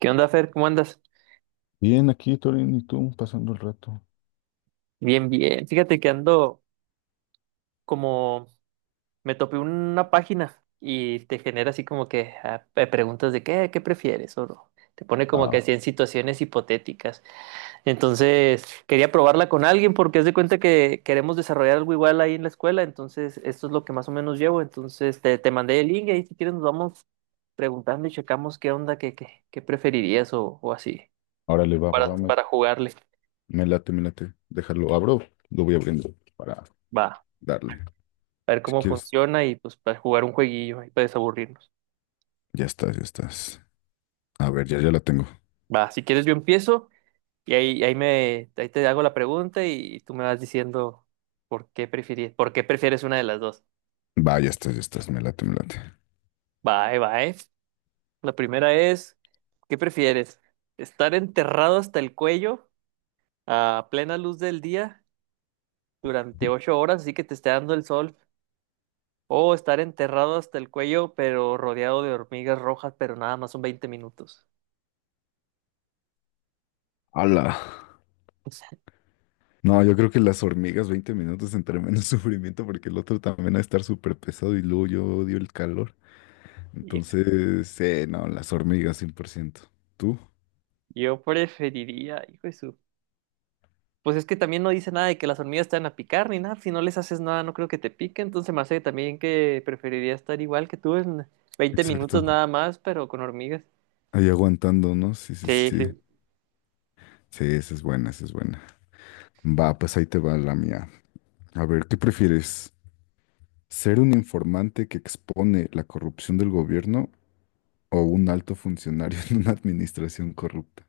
¿Qué onda, Fer? ¿Cómo andas? Bien, aquí, Torín, y tú, pasando el rato. Bien, bien. Fíjate que ando como me topé una página y te genera así como que preguntas de qué prefieres o no. Te pone como que Ah, así en situaciones hipotéticas. Entonces, quería probarla con alguien porque haz de cuenta que queremos desarrollar algo igual ahí en la escuela. Entonces, esto es lo que más o menos llevo. Entonces, te mandé el link y ahí si quieres nos vamos preguntando y checamos qué onda, qué preferirías o así ahora le va, papá, me, para jugarle. me late, me late. Déjalo, abro, lo voy abriendo para Va. darle. A ver Si cómo quieres, funciona y pues para jugar un jueguillo ahí para desaburrirnos. ya estás, ya estás. A ver, ya, ya la tengo. Va, si quieres yo empiezo y ahí te hago la pregunta y tú me vas diciendo por qué prefieres una de las dos. Va, ya estás, me late, me late. Va, ahí va, La primera es, ¿qué prefieres? ¿Estar enterrado hasta el cuello a plena luz del día durante 8 horas, así que te esté dando el sol? O estar enterrado hasta el cuello, pero rodeado de hormigas rojas, pero nada más son 20 minutos. ¡Hala! No, yo creo que las hormigas, 20 minutos entre menos sufrimiento, porque el otro también va a estar súper pesado y luego yo odio el calor. Entonces, sí, no, las hormigas, 100%. ¿Tú? Yo preferiría, hijo de su. Pues es que también no dice nada de que las hormigas te van a picar ni nada. Si no les haces nada, no creo que te pique. Entonces me hace también que preferiría estar igual que tú en 20 minutos Exacto. nada más, pero con hormigas. Ahí aguantando, ¿no? Sí, sí, Sí, sí. sí. Sí, esa es buena, esa es buena. Va, pues ahí te va la mía. A ver, ¿qué prefieres? ¿Ser un informante que expone la corrupción del gobierno o un alto funcionario en una administración corrupta?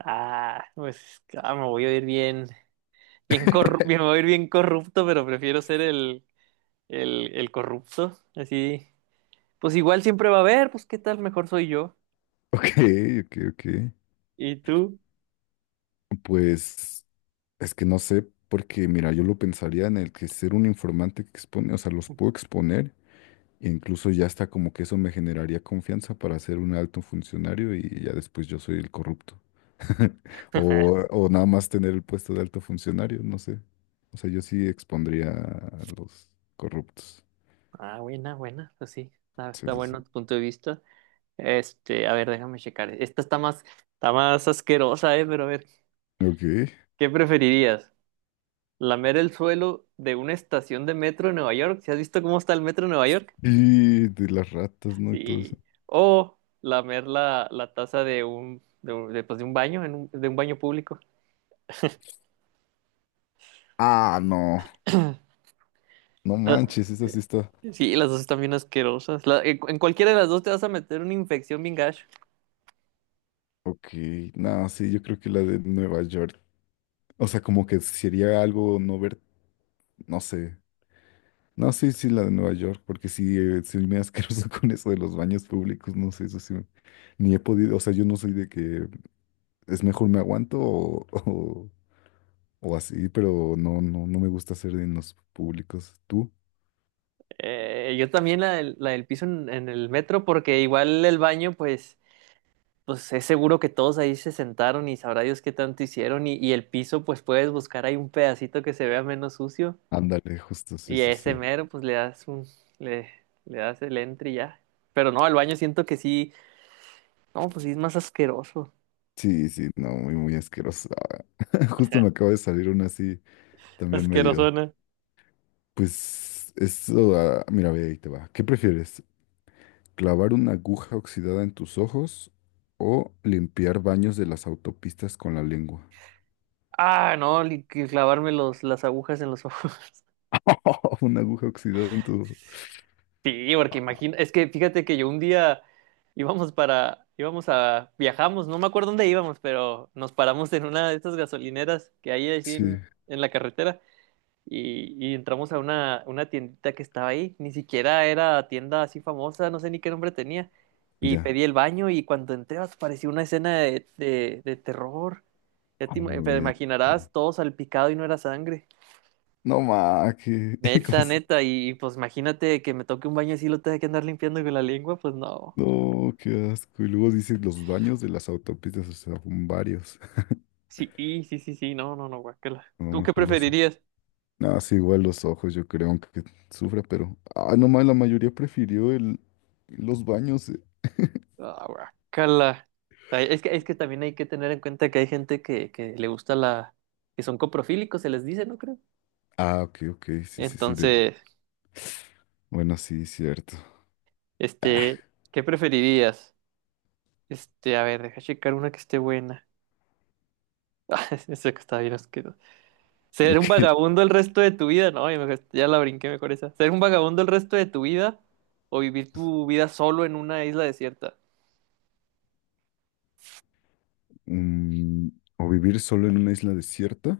Me voy a ir bien, bien corrupto, me voy a ir bien corrupto, pero prefiero ser el corrupto. Así, pues igual siempre va a haber, pues qué tal, mejor soy yo. Ok, ok, ok. ¿Y tú? Pues es que no sé, porque mira, yo lo pensaría en el que ser un informante que expone, o sea, los puedo exponer. E incluso ya está como que eso me generaría confianza para ser un alto funcionario y ya después yo soy el corrupto. O, o nada más tener el puesto de alto funcionario, no sé. O sea, yo sí expondría a los corruptos. Ah, buena, buena, pues sí. Ah, Sí, está sí, sí. bueno tu punto de vista. Este, a ver, déjame checar. Esta está más asquerosa, ¿eh? Pero a ver, Ok. ¿qué preferirías? ¿Lamer el suelo de una estación de metro en Nueva York? ¿Si has visto cómo está el metro en Nueva York? Y de las ratas, ¿no? Y todo eso. Sí. O lamer la taza de pues, de un baño, en de un baño público. Ah, no. No La- manches, esa sí está. Sí, las dos están bien asquerosas. En cualquiera de las dos te vas a meter una infección bien gacho. Ok. No, sí, yo creo que la de Nueva York. O sea, como que sería algo no ver, no sé. No, sí, sí, la de Nueva York, porque sí, soy muy asqueroso con eso de los baños públicos, no sé, eso sí, me- ni he podido, o sea, yo no soy de que es mejor me aguanto o así, pero no, no, no me gusta hacer en los públicos. ¿Tú? Yo también la del piso en el metro, porque igual el baño, pues. Pues es seguro que todos ahí se sentaron y sabrá Dios qué tanto hicieron y el piso pues puedes buscar ahí un pedacito que se vea menos sucio Ándale, justo, sí, y a sí, sí. ese mero pues le, le das el entre y ya. Pero no, el baño siento que sí, no, pues sí es más asqueroso, Sí, sí, no, muy, muy asqueroso. Justo me acaba de salir una así, también medio. asquerosona. Pues, eso, ah, mira, ve, ahí te va. ¿Qué prefieres? ¿Clavar una aguja oxidada en tus ojos o limpiar baños de las autopistas con la lengua? Ah, no, que clavarme las agujas en los ojos. Una aguja oxidada en tu... Sí, porque imagino, es que fíjate que yo un día íbamos para, íbamos a, viajamos, no me acuerdo dónde íbamos, pero nos paramos en una de estas gasolineras que hay así Sí, en la carretera. Y, y entramos a una tiendita que estaba ahí, ni siquiera era tienda así famosa, no sé ni qué nombre tenía, y ya. pedí el baño y cuando entré pues, parecía una escena de terror, ya A la te vez. imaginarás todo salpicado y no era sangre, No, ma, que... ¿cómo neta, se- neta, y pues imagínate que me toque un baño así y lo tenga que andar limpiando con la lengua, pues no, No, qué asco. Y luego dices los baños de las autopistas, o sea, son varios. sí, sí, sí, sí, no, no, no, guácala. A lo ¿Tú qué mejor los ojos. preferirías? No, sí, igual los ojos, yo creo, aunque sufra, pero... Ah, no, ma, la mayoría prefirió el... los baños, eh. Ah, guácala. Es que también hay que tener en cuenta que hay gente que le gusta la... Que son coprofílicos, se les dice, ¿no creo? Ah, ok, ok, sí, sí, sí, del... Entonces, Bueno, sí, cierto. este, ¿qué preferirías? Este, a ver, deja checar una que esté buena. Ah, esa que está bien asquerosa. ¿Ser un Ok. vagabundo el resto de tu vida? No, ya la brinqué mejor esa. ¿Ser un vagabundo el resto de tu vida o vivir tu vida solo en una isla desierta? Mm, o vivir solo en una isla desierta.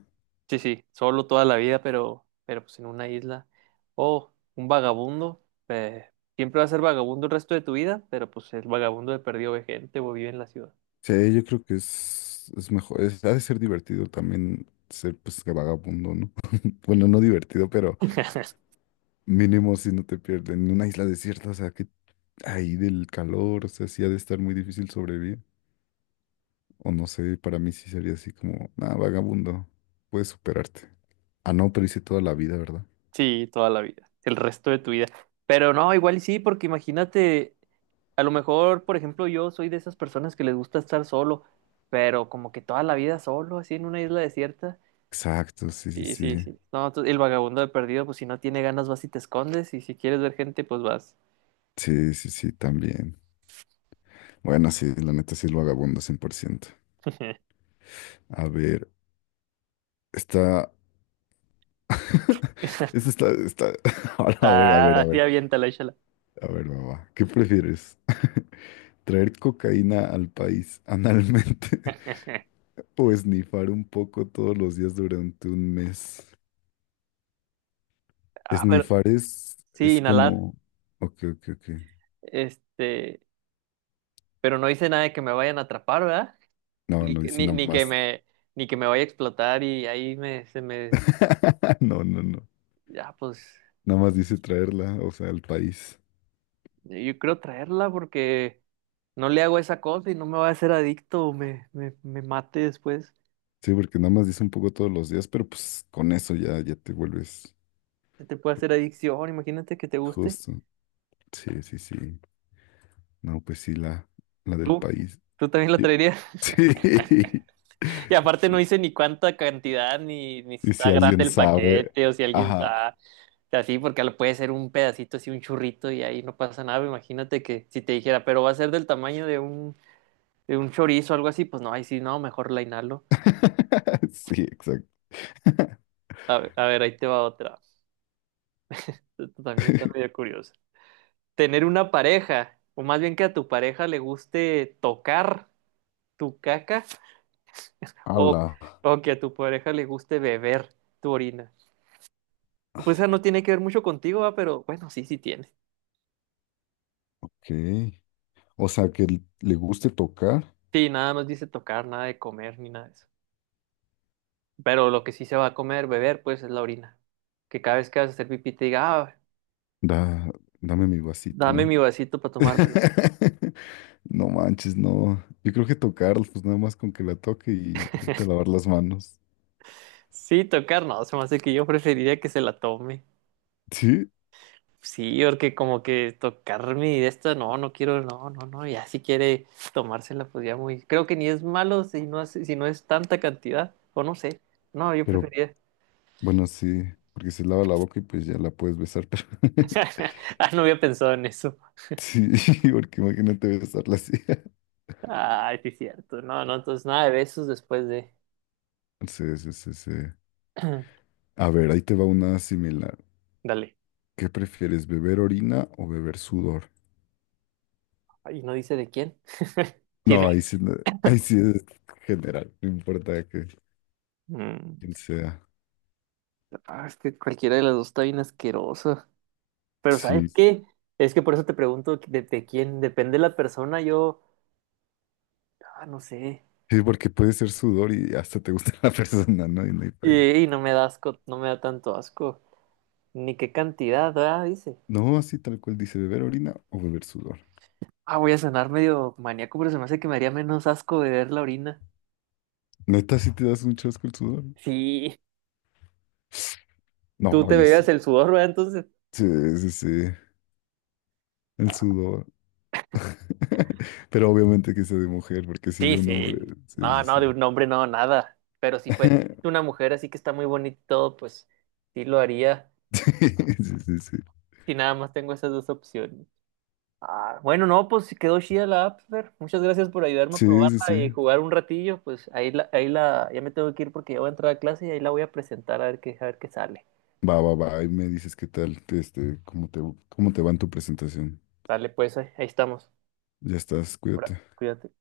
Sí, sí, solo toda la vida, pero pues en una isla. O un vagabundo, eh, siempre va a ser vagabundo el resto de tu vida, pero pues el vagabundo de perdido ve gente o vive en la ciudad. Sí, yo creo que es, mejor, es- ha de ser divertido también ser pues que vagabundo, ¿no? Bueno, no divertido, pero mínimo si no te pierden en una isla desierta, o sea, que ahí del calor, o sea, sí ha de estar muy difícil sobrevivir. O no sé, para mí sí sería así como, nada, vagabundo, puedes superarte. Ah, no, pero hice toda la vida, ¿verdad? Sí, toda la vida, el resto de tu vida. Pero no, igual y sí, porque imagínate, a lo mejor, por ejemplo, yo soy de esas personas que les gusta estar solo, pero como que toda la vida solo, así en una isla desierta. Exacto, sí, sí, Sí, sí, sí. sí. No, el vagabundo de perdido, pues si no tiene ganas vas y te escondes, y si quieres ver gente, pues vas. Sí, sí, sí, también. Bueno, sí, la neta sí es vagabundo 100%. A ver, está... Esta está, está... A ver, a ver, a Ah, sí, ver. aviéntala, échala. A ver, mamá, ¿qué prefieres? ¿Traer cocaína al país analmente o esnifar un poco todos los días durante un mes? Ah, pero Esnifar sí, es inhalar. como... Ok, ok, ok. Este, pero no hice nada de que me vayan a atrapar, ¿verdad? No, no dice nada Ni que más. Ni que me vaya a explotar y ahí me, se me, No, no, no. ya, pues, Nada más dice traerla, o sea, al país. yo creo traerla porque no le hago esa cosa y no me va a hacer adicto o me mate después. Sí, porque nada más dice un poco todos los días, pero pues con eso ya, ya te vuelves Se te puede hacer adicción, imagínate que te guste. justo. Sí, sí, sí. No, pues sí, la del Tú, país. Tú también la Y- traerías. sí. Y aparte no hice ni cuánta cantidad, ni si Y está si grande alguien el sabe, paquete o si alguien ajá. sabe. Así, porque lo puede ser un pedacito así, un churrito y ahí no pasa nada. Imagínate que si te dijera, pero va a ser del tamaño de de un chorizo o algo así, pues no, ahí sí, no, mejor la inhalo. Sí, exacto. A ver, ahí te va otra. Esto también está medio curioso. Tener una pareja, o más bien que a tu pareja le guste tocar tu caca, o, Ala, o que a tu pareja le guste beber tu orina. Pues esa no tiene que ver mucho contigo, ¿va? Pero bueno, sí, sí tiene. ok. O sea, que l- le guste tocar, Sí, nada más dice tocar, nada de comer, ni nada de eso. Pero lo que sí se va a comer, beber, pues es la orina. Que cada vez que vas a hacer pipí te diga, ah, da, dame mi vasito, dame ¿no? mi vasito para tomármela. No manches, no. Yo creo que tocar, pues nada más con que la toque y vete a lavar las manos. Sí, tocar, no, se me hace que yo preferiría que se la tome. Sí, Sí, porque como que tocar mi de esto, no, no quiero, no, no, no, ya si quiere tomársela, pues ya muy. Creo que ni es malo si no, si no es tanta cantidad, o no sé. No, yo pero preferiría. bueno, sí, porque se lava la boca y pues ya la puedes besar, pero Ah, no había pensado en eso. sí, porque imagínate besarla así. Ay, sí, cierto. No, no, entonces nada de besos después de. Sí, sí, sí, sí. A ver, ahí te va una similar. Dale. ¿Qué prefieres, beber orina o beber sudor? Ay, no dice de quién. Tiene. No, ahí sí, ahí sí es general, no importa que Mm. quién sea. Ah, es que cualquiera de las dos está bien asquerosa. Pero ¿sabes Sí, qué? Es que por eso te pregunto de quién depende la persona. Yo, ah, no sé. sí, porque puede ser sudor y hasta te gusta la persona, ¿no? Y no hay pa' ello. Y no me da asco, no me da tanto asco. Ni qué cantidad, ah, dice. No, así tal cual dice, beber orina o beber sudor. Ah, voy a sonar medio maníaco, pero se me hace que me haría menos asco beber la orina. Neta, si te das un chasco el sudor. Sí, tú no. No, Te yo bebías sí, el sudor, ¿verdad? Entonces. sí, sí, sí, el Ah, sudor. Pero obviamente que sea de mujer, porque si de sí, un hombre, sí. sí, No, sí, no, de sí. un hombre no, nada. Pero si fue una mujer así que está muy bonito, pues sí lo haría. Sí, sí, sí. Si nada más tengo esas dos opciones. Ah, bueno, no, pues sí quedó chida la app, Fer. Muchas gracias por ayudarme a Sí, sí, probarla sí. y jugar un ratillo. Pues ahí la, ya me tengo que ir porque ya voy a entrar a clase y ahí la voy a presentar a ver qué sale. Va, va, va, ahí me dices qué tal, este, cómo te va en tu presentación. Sale, pues, ahí ahí estamos. Ya estás, Ahora, cuídate. cuídate.